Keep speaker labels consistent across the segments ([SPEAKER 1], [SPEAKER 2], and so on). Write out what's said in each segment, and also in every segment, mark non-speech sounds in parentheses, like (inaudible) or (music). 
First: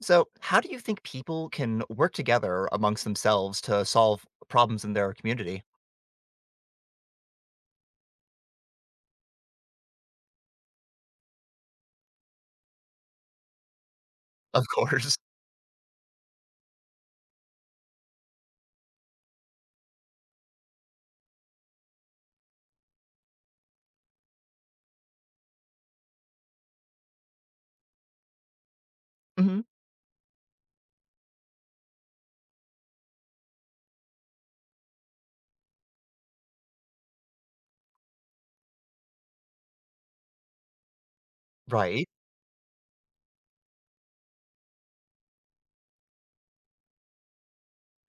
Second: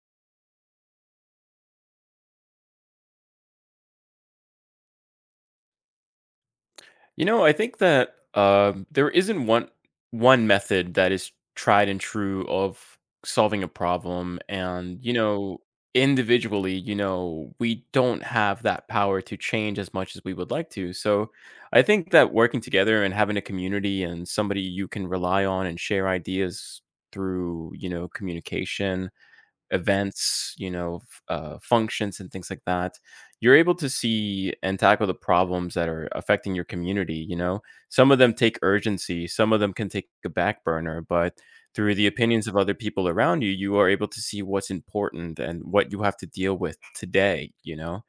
[SPEAKER 1] So, how do you think people can work together amongst themselves to solve problems in their community?
[SPEAKER 2] You know, I think that there isn't one method that is tried and true of solving a problem,
[SPEAKER 1] Of
[SPEAKER 2] and you
[SPEAKER 1] course.
[SPEAKER 2] know, individually, you know, we don't have that power to change as much as we would like to. So, I think that working together and having a community and somebody you can rely on and share ideas through, you know, communication
[SPEAKER 1] Mhm.
[SPEAKER 2] events, you know, functions and things like that, you're able to see and tackle the problems that are affecting your community. You know, some of them take urgency, some of them can take a back burner, but through the
[SPEAKER 1] Right.
[SPEAKER 2] opinions of other people around you, you are able to see what's important and what you have to deal with today, you know?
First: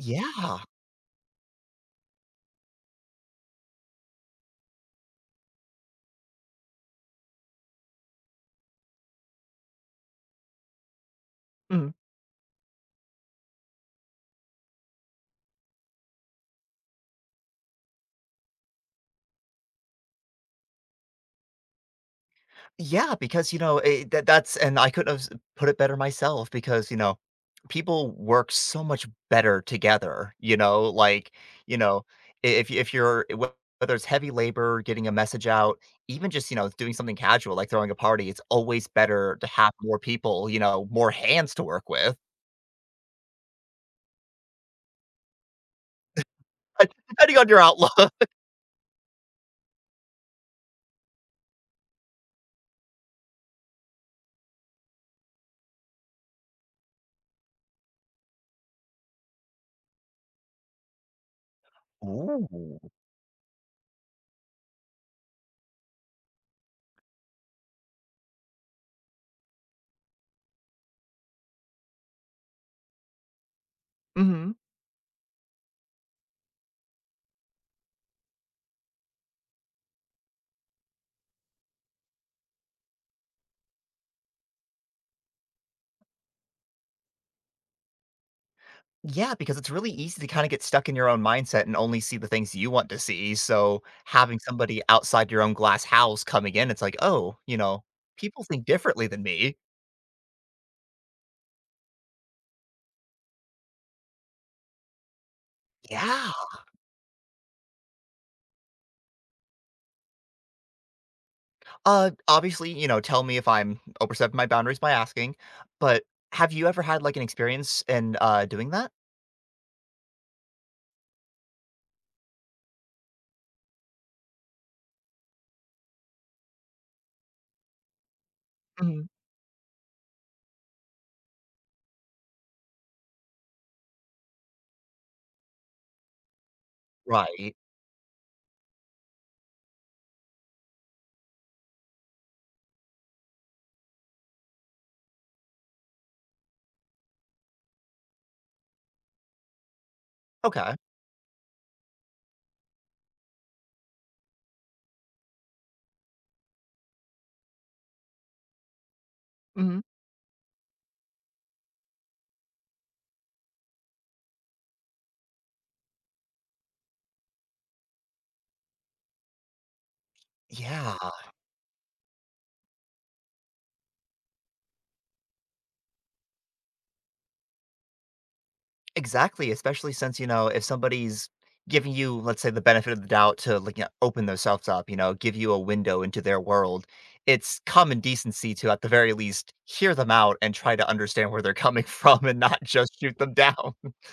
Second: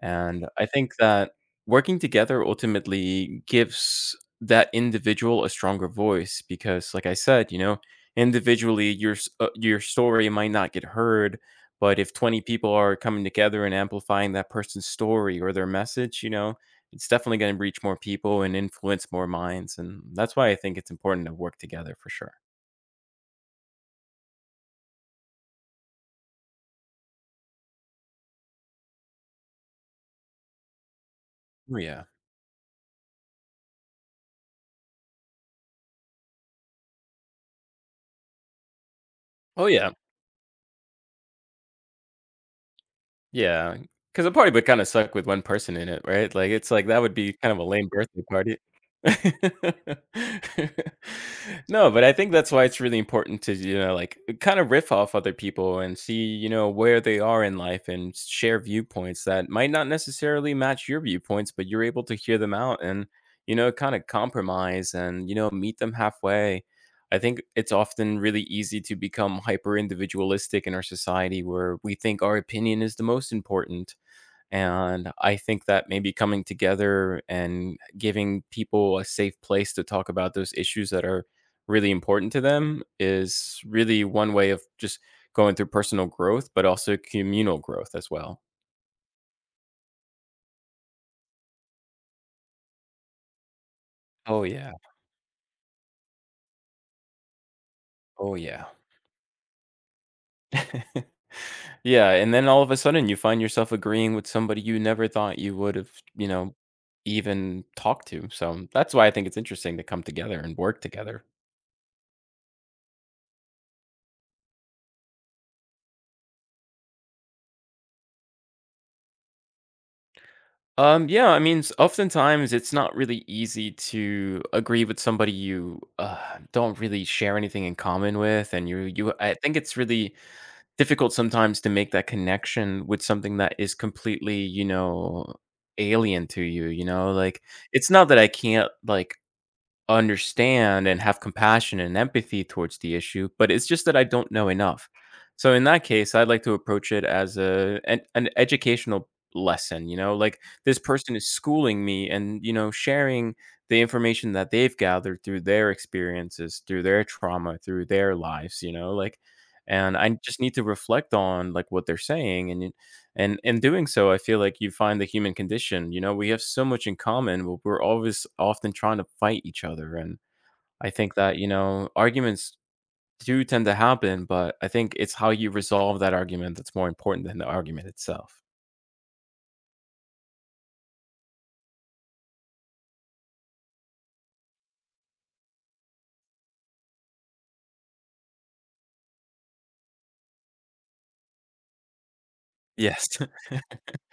[SPEAKER 2] And I think that working together ultimately gives that individual a stronger voice because, like I said, you know, individually your story might not get heard,
[SPEAKER 1] Mhm.
[SPEAKER 2] but if 20 people are coming together and amplifying that person's story or their message, you know, it's definitely going to reach more people and influence more minds. And that's why I think it's important to work together for sure.
[SPEAKER 1] Yeah, because, that's and I couldn't have s put it better myself because, people work so much better together, you
[SPEAKER 2] Oh yeah.
[SPEAKER 1] know, I if y- if you're wh whether it's heavy labor, getting a message out, even just, doing something casual like throwing a party, it's always better to
[SPEAKER 2] Oh
[SPEAKER 1] have
[SPEAKER 2] yeah.
[SPEAKER 1] more people, more hands to work with.
[SPEAKER 2] Yeah, because a party would kinda suck with one person in it, right? Like, it's like that
[SPEAKER 1] (laughs)
[SPEAKER 2] would be
[SPEAKER 1] Depending on
[SPEAKER 2] kind of
[SPEAKER 1] your
[SPEAKER 2] a lame
[SPEAKER 1] outlook.
[SPEAKER 2] birthday party. (laughs) No, but I think that's why it's really important to, you know, like, kinda riff off other people and see, you know, where they are in life and share viewpoints that might not necessarily match your viewpoints, but you're able to hear
[SPEAKER 1] Ooh.
[SPEAKER 2] them out and, you know, kinda compromise and, you know, meet them halfway. I think it's often really easy to become hyper individualistic in our society where we think our opinion is the most important.
[SPEAKER 1] Mhm.
[SPEAKER 2] And I think that maybe coming together and giving people a safe place to talk about those issues that are really important to them is really one way of just going through personal growth, but also communal growth as well.
[SPEAKER 1] Yeah, because it's really easy to kinda get stuck in your own mindset and only see the things you want to see, so having
[SPEAKER 2] Oh, yeah.
[SPEAKER 1] somebody outside your own glass house coming in, it's like, "Oh,
[SPEAKER 2] Oh,
[SPEAKER 1] people think
[SPEAKER 2] yeah.
[SPEAKER 1] differently than me."
[SPEAKER 2] (laughs) Yeah, and then all of a sudden you find yourself agreeing with somebody you never thought you would have, you
[SPEAKER 1] Yeah.
[SPEAKER 2] know, even talked to. So that's why I think it's interesting to come together and work together.
[SPEAKER 1] Obviously, tell me if I'm overstepping my boundaries by asking, but have you ever had, like, an experience in, doing that?
[SPEAKER 2] Yeah, I mean, oftentimes it's not really easy to agree with somebody you don't really share anything in common with, and you,
[SPEAKER 1] Mhm.
[SPEAKER 2] you, I think it's really difficult sometimes to make that connection with something that is completely, you know, alien to you. You know, like
[SPEAKER 1] Right.
[SPEAKER 2] it's not that I can't like understand and have compassion and empathy towards the issue, but it's just that I don't know enough. So in that case, I'd like to approach it as an educational lesson, you know, like
[SPEAKER 1] Okay.
[SPEAKER 2] this person is schooling me and you know sharing the information that they've gathered through their experiences, through their trauma, through their lives, you know, like
[SPEAKER 1] Mhm.
[SPEAKER 2] and I just need to reflect on like what they're saying and in doing so, I feel like you find the human condition. You know, we have so much in common, but we're always often trying to fight each other. And I
[SPEAKER 1] Yeah.
[SPEAKER 2] think that, you know, arguments do tend to happen, but I think it's how you resolve that argument that's more important than the argument itself.
[SPEAKER 1] Exactly, especially since, if somebody's giving you, let's say, the benefit of the doubt to like open themselves up, give you a window into their world, it's common decency to at the very least hear them out and try to understand where they're coming (laughs) from and not just
[SPEAKER 2] Yes.
[SPEAKER 1] shoot them down. (laughs)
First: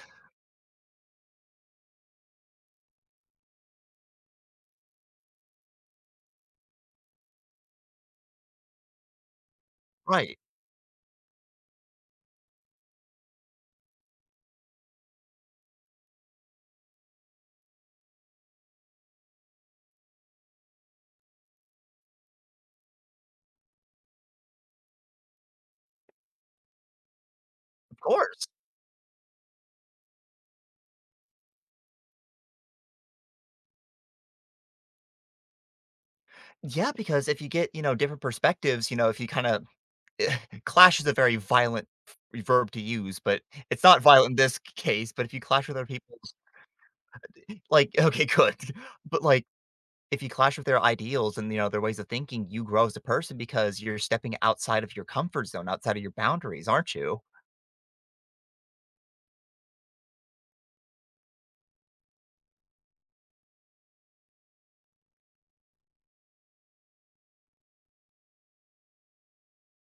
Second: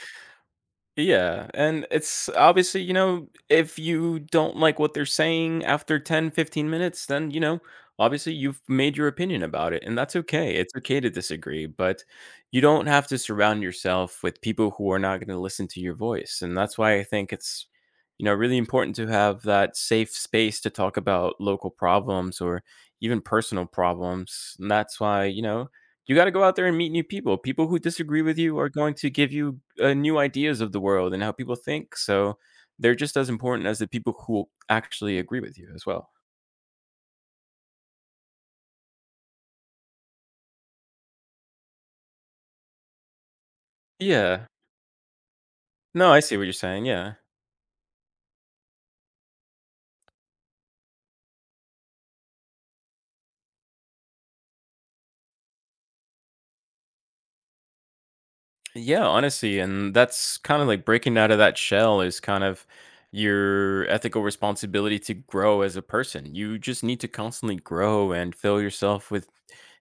[SPEAKER 2] Yeah, and it's obviously, you know, if you don't like what they're saying after 10 or 15 minutes, then, you know, obviously you've made your opinion about it, and that's
[SPEAKER 1] Right.
[SPEAKER 2] okay. It's okay to disagree, but you don't have to surround yourself with people who are not going to listen to your voice. And that's why I think it's, you know, really important to have that safe space to talk about local problems or even personal problems. And that's why, you know, you gotta go out there and meet new people. People who
[SPEAKER 1] Of
[SPEAKER 2] disagree with
[SPEAKER 1] course.
[SPEAKER 2] you are going to give you, new ideas of the world and how people think, so they're just as important as the people who actually agree with you as well.
[SPEAKER 1] Yeah, because if you get, different perspectives, if you kind of (laughs) clash is a very violent verb to use, but it's not violent in
[SPEAKER 2] Yeah.
[SPEAKER 1] this case, but if you clash with other
[SPEAKER 2] No,
[SPEAKER 1] people,
[SPEAKER 2] I see what you're saying, yeah.
[SPEAKER 1] like, okay, good. (laughs) But like if you clash with their ideals and you know their ways of thinking, you grow as a person because you're stepping outside of your comfort zone, outside of your boundaries, aren't you?
[SPEAKER 2] Yeah, honestly, and that's kind of like breaking out of that shell is kind of your ethical responsibility to grow as a person. You just need to constantly grow and fill yourself with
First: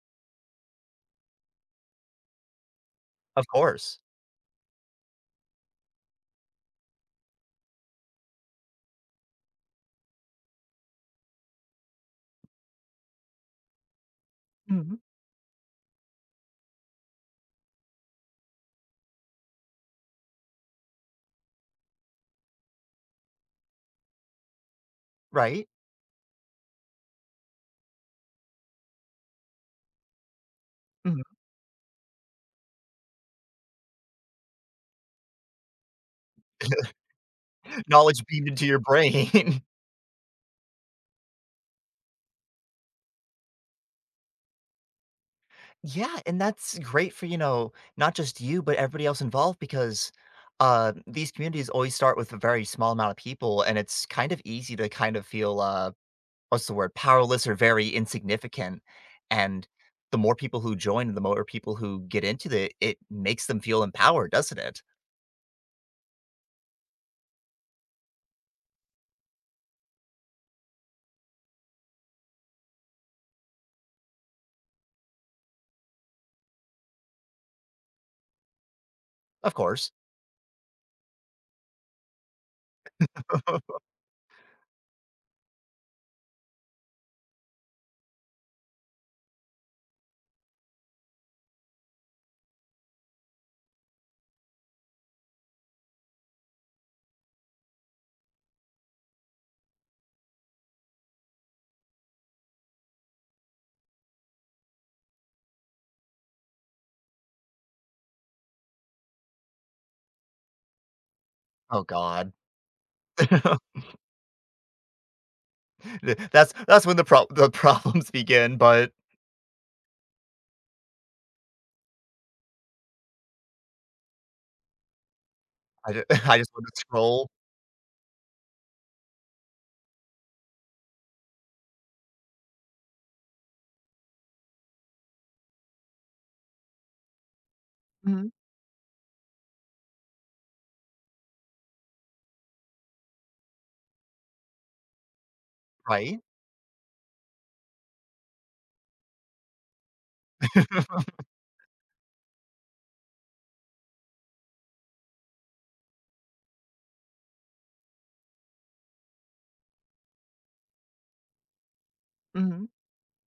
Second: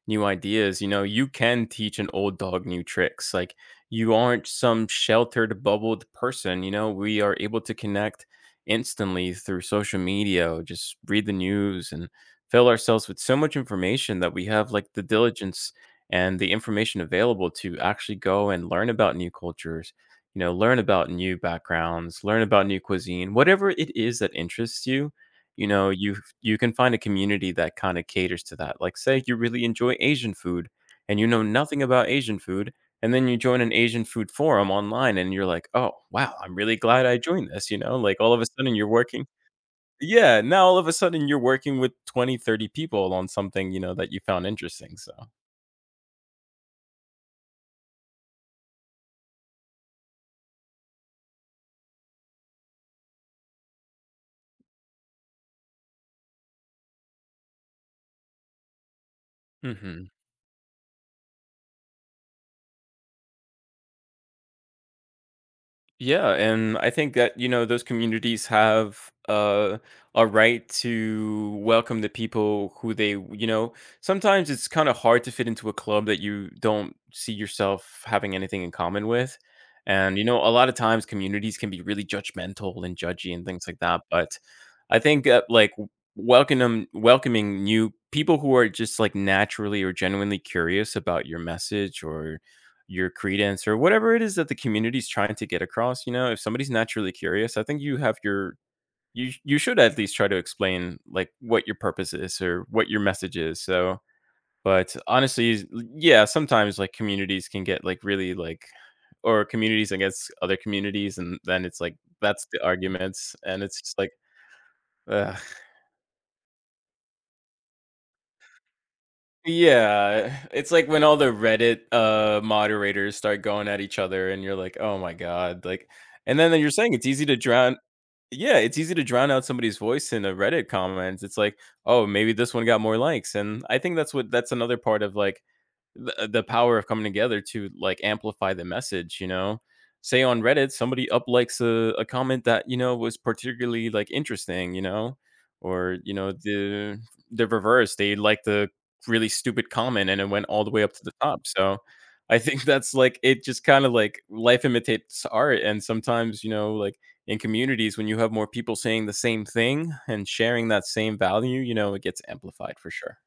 [SPEAKER 2] new ideas. You know, you can teach an old dog new tricks.
[SPEAKER 1] Of
[SPEAKER 2] Like
[SPEAKER 1] course.
[SPEAKER 2] you aren't some sheltered, bubbled person. You know, we are able to connect instantly through social media, or just read the news and fill ourselves with so much information that we have like
[SPEAKER 1] Mhm.
[SPEAKER 2] the diligence and the information available to actually go and learn about new cultures, you know, learn about new backgrounds, learn about new cuisine, whatever it is that interests you, you
[SPEAKER 1] Right?
[SPEAKER 2] know, you can find a community that kind of caters to that. Like say you really enjoy Asian food and
[SPEAKER 1] Mhm.
[SPEAKER 2] you know nothing about Asian food, and then you join an Asian food forum online and you're like, "Oh, wow, I'm really glad I joined this," you
[SPEAKER 1] (laughs)
[SPEAKER 2] know? Like
[SPEAKER 1] Knowledge
[SPEAKER 2] all of a
[SPEAKER 1] beamed into
[SPEAKER 2] sudden
[SPEAKER 1] your
[SPEAKER 2] you're working
[SPEAKER 1] brain. (laughs)
[SPEAKER 2] yeah, now all of a sudden you're working with 20, 30 people on something, you know, that you found interesting, so.
[SPEAKER 1] Yeah, and that's great for you know not just you but everybody else involved because these communities always start with a very small amount of people, and it's kind of easy to kind of feel what's the word? Powerless or very insignificant, and
[SPEAKER 2] Mhm.
[SPEAKER 1] the more people who join, the more people who get into it, it makes them feel empowered, doesn't it?
[SPEAKER 2] Yeah, and I think that you know those communities have uh, a right to welcome the people who they you know. Sometimes it's kind of hard to fit into a club that you don't see yourself having anything in common with,
[SPEAKER 1] Of course.
[SPEAKER 2] and you know a lot of times communities can be really judgmental and judgy and things like that. But I think like welcoming new people who are just like naturally or genuinely curious about your message or your credence or whatever it is that the community's trying to get across, you know, if somebody's naturally curious, I think you have your you sh- you should at least try to explain like what your purpose is or what your message is. So, but honestly, yeah, sometimes like communities can get like really like or communities against other communities and then it's
[SPEAKER 1] Oh
[SPEAKER 2] like
[SPEAKER 1] god.
[SPEAKER 2] that's the arguments and
[SPEAKER 1] (laughs)
[SPEAKER 2] it's just like Ugh.
[SPEAKER 1] Th that's when the (laughs) problems begin, but
[SPEAKER 2] Yeah, it's like when all the Reddit moderators start going at each other and you're like, "Oh my God." Like
[SPEAKER 1] I ju (laughs)
[SPEAKER 2] and
[SPEAKER 1] I just
[SPEAKER 2] then
[SPEAKER 1] want
[SPEAKER 2] you're
[SPEAKER 1] to
[SPEAKER 2] saying it's easy
[SPEAKER 1] scroll.
[SPEAKER 2] to drown Yeah, it's easy to drown out somebody's voice in a Reddit comments. It's like, oh, maybe this one got more likes. And I think that's another part of like the power of coming together to like
[SPEAKER 1] Mhm.
[SPEAKER 2] amplify the message, you know? Say on Reddit, somebody up likes a comment that, you know, was particularly like interesting, you know? Or, you
[SPEAKER 1] Right?
[SPEAKER 2] know, the reverse, they liked the really stupid comment and it went all the way up to
[SPEAKER 1] (laughs)
[SPEAKER 2] the top. So I think (laughs) that's like it just kind of like life imitates art. And sometimes, you know, like in communities when you have more people saying the same thing and sharing that same value, you know, it gets
[SPEAKER 1] Mhm.
[SPEAKER 2] amplified for sure.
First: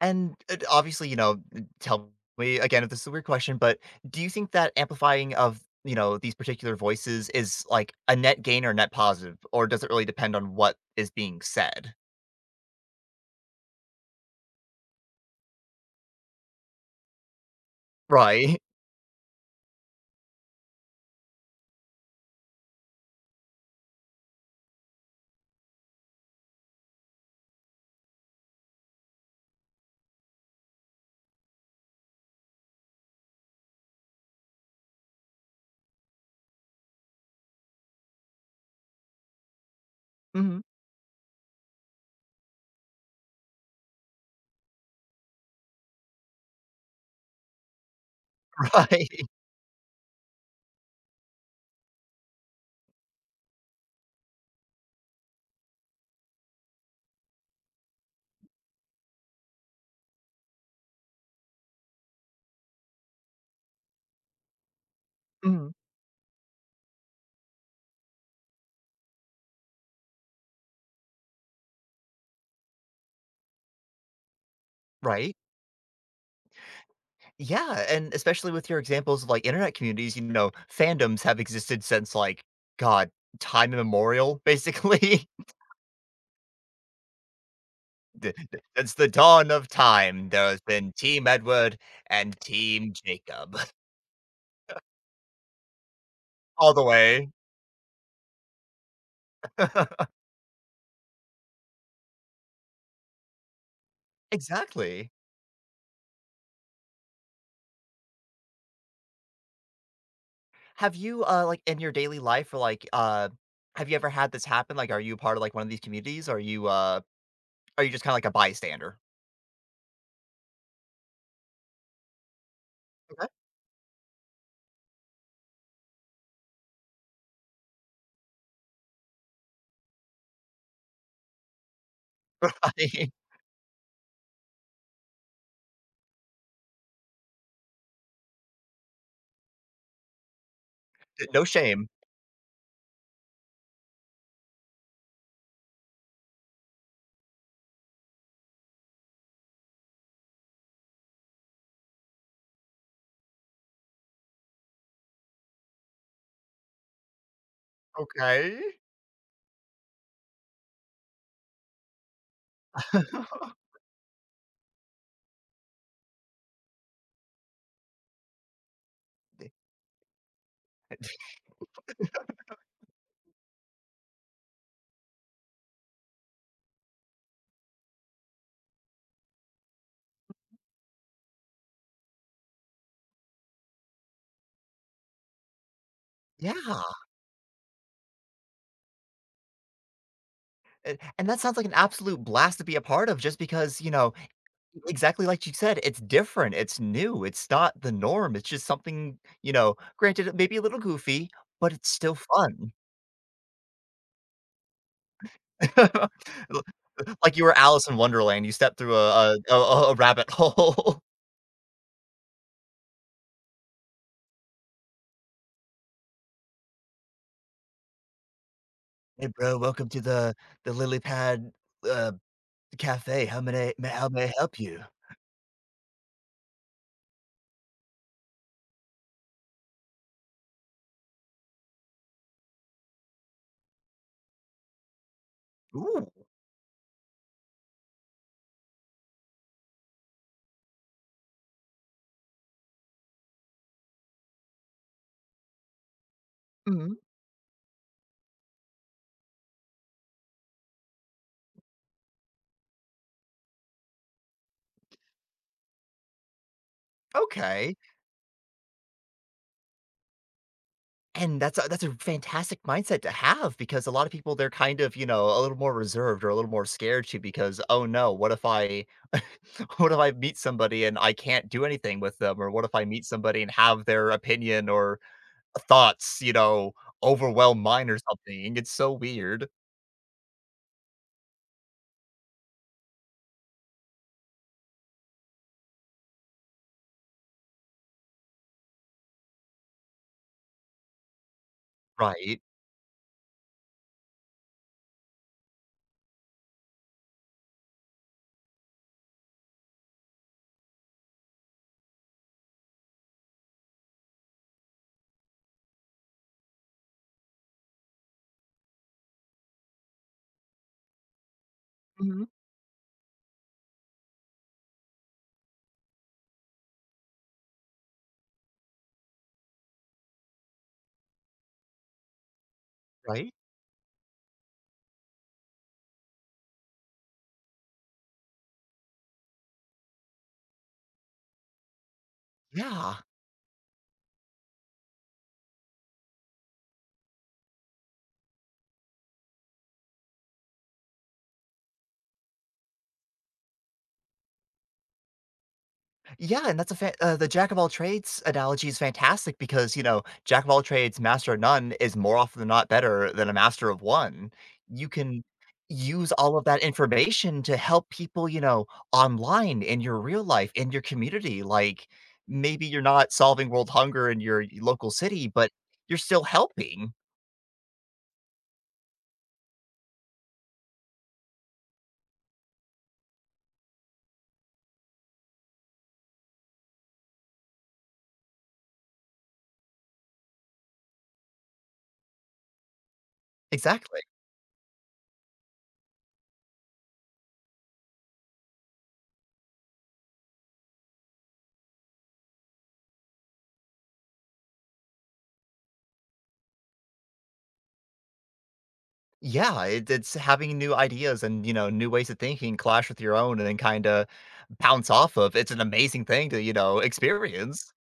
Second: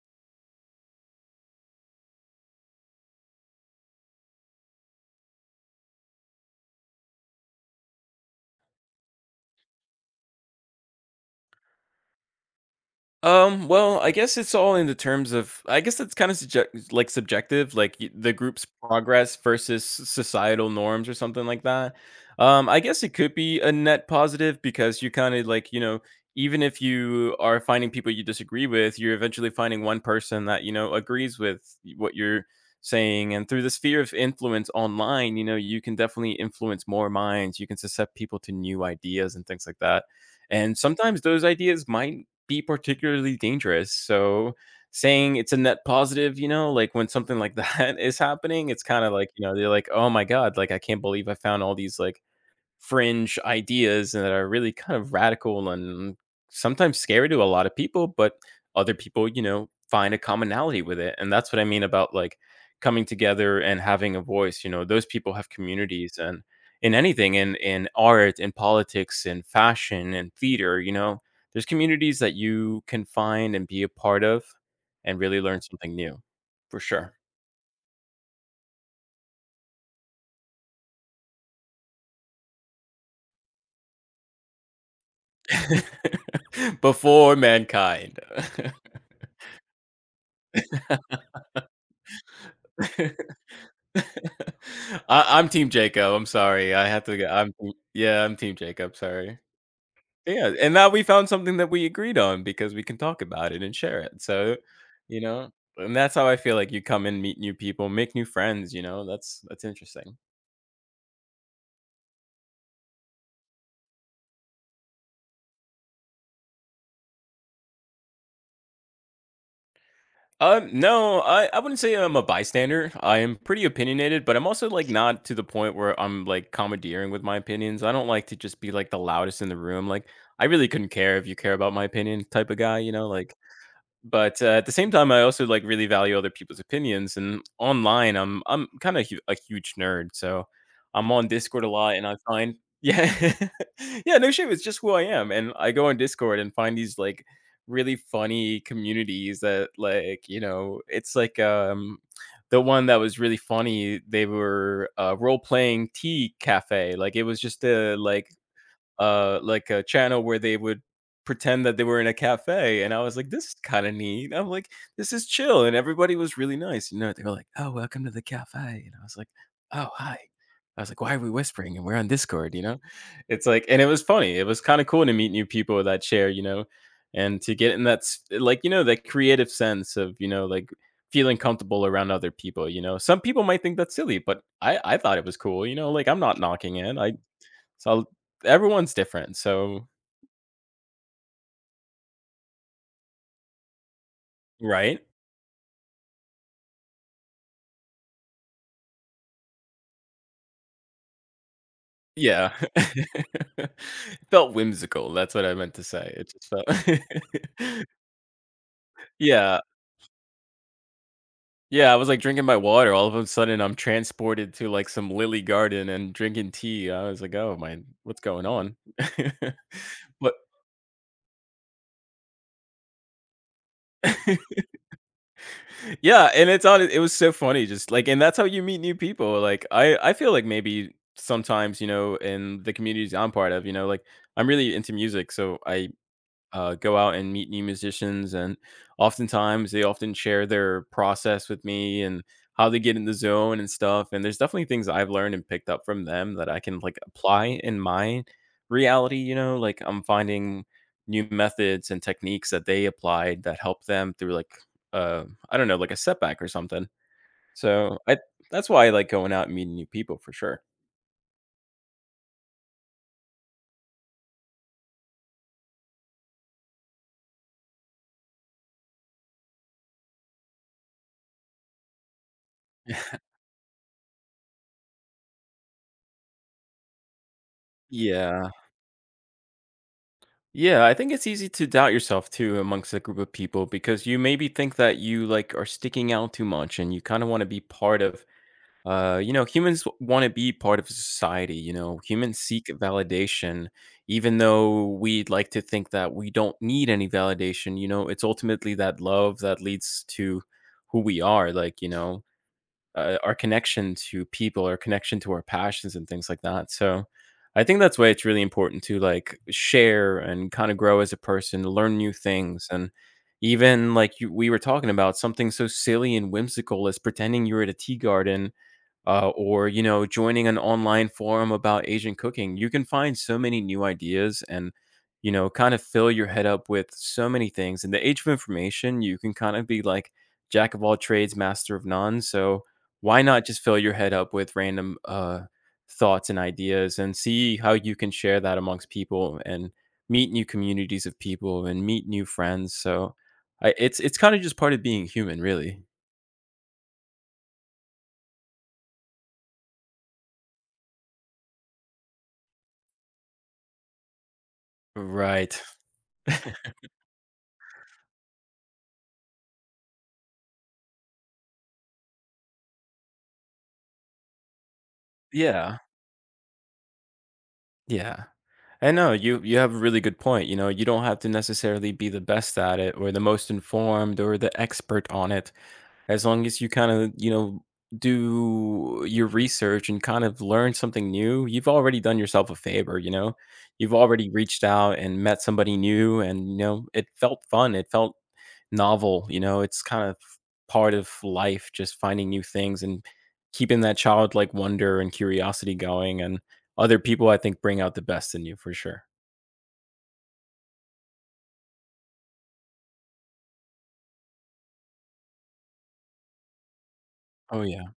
[SPEAKER 1] And, obviously, tell me again if this is a weird question, but do you think that amplifying of, these particular voices is, like, a net gain or net positive, or does it really depend on what is being said?
[SPEAKER 2] Well, I guess it's all in the terms of I guess it's kind of subjective, like the
[SPEAKER 1] Right.
[SPEAKER 2] group's progress versus societal norms or something like that. I guess it could be a net positive because you kind of like, you know, even if you are finding people you disagree with, you're eventually finding one person that, you know, agrees with what you're saying. And through the sphere of influence online, you know, you can definitely influence more minds. You can suscept people to new ideas and things like that
[SPEAKER 1] Mhm.
[SPEAKER 2] and sometimes those ideas might be particularly dangerous. So saying it's a net positive, you know, like when something like that (laughs) is happening,
[SPEAKER 1] (laughs)
[SPEAKER 2] it's kind of
[SPEAKER 1] Right.
[SPEAKER 2] like, you know, they're like, oh my God, like I can't believe I found all these like fringe ideas and that are really kind of radical and sometimes scary to a lot of people, but other people, you know, find a commonality with it. And that's what I mean about like coming together and having a voice. You know, those people have
[SPEAKER 1] Mhm.
[SPEAKER 2] communities and in anything, in art, in politics, in fashion, in theater, you know, there's communities that you can find and be a part of and
[SPEAKER 1] Right.
[SPEAKER 2] really learn something new for sure.
[SPEAKER 1] Yeah, and especially with your examples of, like, internet communities, fandoms have existed since, like, god, time immemorial, basically. (laughs)
[SPEAKER 2] (laughs) Before mankind.
[SPEAKER 1] The since the dawn of time, there has been Team Edward and Team Jacob
[SPEAKER 2] (laughs)
[SPEAKER 1] (laughs)
[SPEAKER 2] (laughs) I I'm team Jacob, I'm sorry,
[SPEAKER 1] all the
[SPEAKER 2] I have to
[SPEAKER 1] way.
[SPEAKER 2] I I'm yeah, I'm team Jacob, sorry.
[SPEAKER 1] (laughs)
[SPEAKER 2] Yeah, and now we found something that we agreed on because we can talk about it and share it, so,
[SPEAKER 1] Exactly.
[SPEAKER 2] you know? And that's how I feel like you come and meet new people, make new friends, you know? That's interesting.
[SPEAKER 1] Have you, like, in your daily life or, like, have you ever had this happen? Like, are you part of, like, one of these communities? Or are you, are you just kinda like a bystander?
[SPEAKER 2] No, I wouldn't say I'm a bystander. I
[SPEAKER 1] Okay.
[SPEAKER 2] am pretty opinionated, but I'm also, like, not to the point where I'm, like, commandeering with my opinions. I don't like to just be, like, the loudest in the room, like, I really couldn't care if you care about my opinion type of guy, you know,
[SPEAKER 1] (laughs)
[SPEAKER 2] like, but at the same time, I also like really value other people's opinions. And online, I'm kind of a huge nerd, so I'm on
[SPEAKER 1] No
[SPEAKER 2] Discord a
[SPEAKER 1] shame.
[SPEAKER 2] lot, and I find yeah, (laughs) yeah, no shit, it's just who I am. And I go on Discord and find these, like, really funny communities that, like, you know, it's like the one that was really funny. They were role playing tea cafe, like it was just a
[SPEAKER 1] Okay.
[SPEAKER 2] like a channel where they would pretend that they were in a cafe, and I was like, "This is kinda neat." I'm like, "This is chill," and everybody was really nice, you know, they were like, "Oh, welcome to the cafe," and I was like, "Oh, hi." I was like, "Why are we whispering and we're on Discord," you know? It's like, and it was funny, it was kinda cool to meet new people that share, you know, and to get in that s like, you know, that creative sense of, you know, like, feeling comfortable around other people, you know? Some people might think that's silly, but I thought it was cool, you know? Like, I'm not
[SPEAKER 1] Yeah,
[SPEAKER 2] knocking it. I so, everyone's different, so
[SPEAKER 1] a and that sounds like an absolute blast to be a part of just because,
[SPEAKER 2] right?
[SPEAKER 1] exactly like you said, it's different, it's new, it's not the norm, it's just something, granted it may be a little goofy, but it's still
[SPEAKER 2] Yeah.
[SPEAKER 1] fun.
[SPEAKER 2] (laughs) It felt whimsical, that's what I meant to say,
[SPEAKER 1] (laughs)
[SPEAKER 2] it just felt
[SPEAKER 1] Like you were
[SPEAKER 2] (laughs)
[SPEAKER 1] Alice in Wonderland, you stepped through
[SPEAKER 2] yeah,
[SPEAKER 1] a rabbit hole.
[SPEAKER 2] yeah, I was, like, drinking my water, all of a sudden, I'm transported to, like, some lily garden and drinking tea, I was like, "Oh my, what's going on?"
[SPEAKER 1] (laughs)
[SPEAKER 2] (laughs)
[SPEAKER 1] "Hey, bro, welcome to
[SPEAKER 2] But
[SPEAKER 1] the lily pad, uh, cafe. How may I help
[SPEAKER 2] (laughs)
[SPEAKER 1] you?"
[SPEAKER 2] yeah, and it's on. It was so funny, just, like, and that's how you meet new people, like, I feel like maybe sometimes, you know, in the communities I'm part of, you know, like, I'm really into music, so I
[SPEAKER 1] Ooh.
[SPEAKER 2] go out and meet new musicians, and oftentimes they often share their process with me and how they get in the zone and stuff. And there's definitely things I've learned and picked up from them that I can,
[SPEAKER 1] Mhm.
[SPEAKER 2] like, apply in my reality. You know, like, I'm finding new methods and techniques that they applied that help them through like I don't know, like a setback or something.
[SPEAKER 1] Okay,
[SPEAKER 2] So I that's why I like going out and meeting new people for sure.
[SPEAKER 1] and that's a fantastic mindset to have because a lot of people, they're kind of, a little more reserved or a little more scared too because, "Oh, no, what if I (laughs) what if I meet somebody and I can't do anything with them?" Or, "What if I meet
[SPEAKER 2] (laughs)
[SPEAKER 1] somebody and have their opinion or thoughts, overwhelm mine or
[SPEAKER 2] Yeah.
[SPEAKER 1] something, it's so weird.
[SPEAKER 2] Yeah, I think it's easy to doubt yourself too amongst a group of people because you maybe think that you, like, are sticking out too much and you kind of want to be part of you know, humans want to be part of society, you know. Humans
[SPEAKER 1] Right.
[SPEAKER 2] seek validation even though we'd like to think that we don't need any validation, you know. It's ultimately that love that leads to who we are, like, you know, our connection to people, our connection to our passions and things like that. So I think that's why it's really important to, like, share and kind of grow as a person, learn new
[SPEAKER 1] Mhm.
[SPEAKER 2] things and even like you, we were talking about something so silly and whimsical as pretending you're at a tea garden or, you know, joining an online forum about asian cooking. You can find
[SPEAKER 1] Right?
[SPEAKER 2] so many new ideas and, you know, kind of fill your head up with so many things in the age of information. You can kind of be like jack of all trades master of none, so
[SPEAKER 1] Yeah.
[SPEAKER 2] why not just fill your head up with random thoughts and ideas and see how you can share that amongst people and meet new communities of people and meet new friends, so I, it's kind of just part of being human, really
[SPEAKER 1] Yeah, and that's a fa the jack of all trades analogy is fantastic because, jack of all trades, master of none is more often than not better than a master of one. You can
[SPEAKER 2] right.
[SPEAKER 1] use all of that information to help people, online, in your real life, in your community, like, maybe you're not solving world hunger in your local city,
[SPEAKER 2] (laughs)
[SPEAKER 1] but
[SPEAKER 2] Yeah,
[SPEAKER 1] you're still helping.
[SPEAKER 2] yeah, I know, you have a really good point. You know, you don't have to necessarily be the best at it or the most informed or the expert on it. As long as you kinda, you know, do your research and kind of learn something new, you've already done yourself a favor, you know? You've
[SPEAKER 1] Exactly.
[SPEAKER 2] already reached out and met somebody new and, you know, it felt fun, it felt novel, you know? It's kind of part of life, just finding new things and keeping that childlike wonder and curiosity going, and other people, I think, bring out the best in you for sure.
[SPEAKER 1] Yeah, it's having new ideas and you know new ways of thinking clash with your own, and then kind of bounce off of. It's an amazing thing to you know
[SPEAKER 2] Oh,
[SPEAKER 1] experience.
[SPEAKER 2] yeah.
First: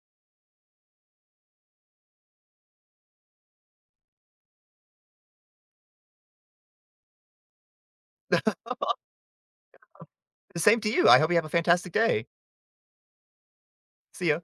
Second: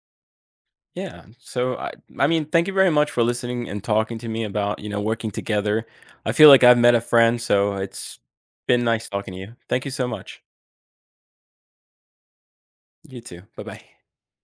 [SPEAKER 2] Yeah. So I mean, thank you very much for listening and talking to me about, you know, working together. I feel like I've met a friend, so it's been nice talking to you. Thank you so much.
[SPEAKER 1] Same to you. I hope you have a fantastic day.
[SPEAKER 2] You too. Bye-bye.
[SPEAKER 1] See ya.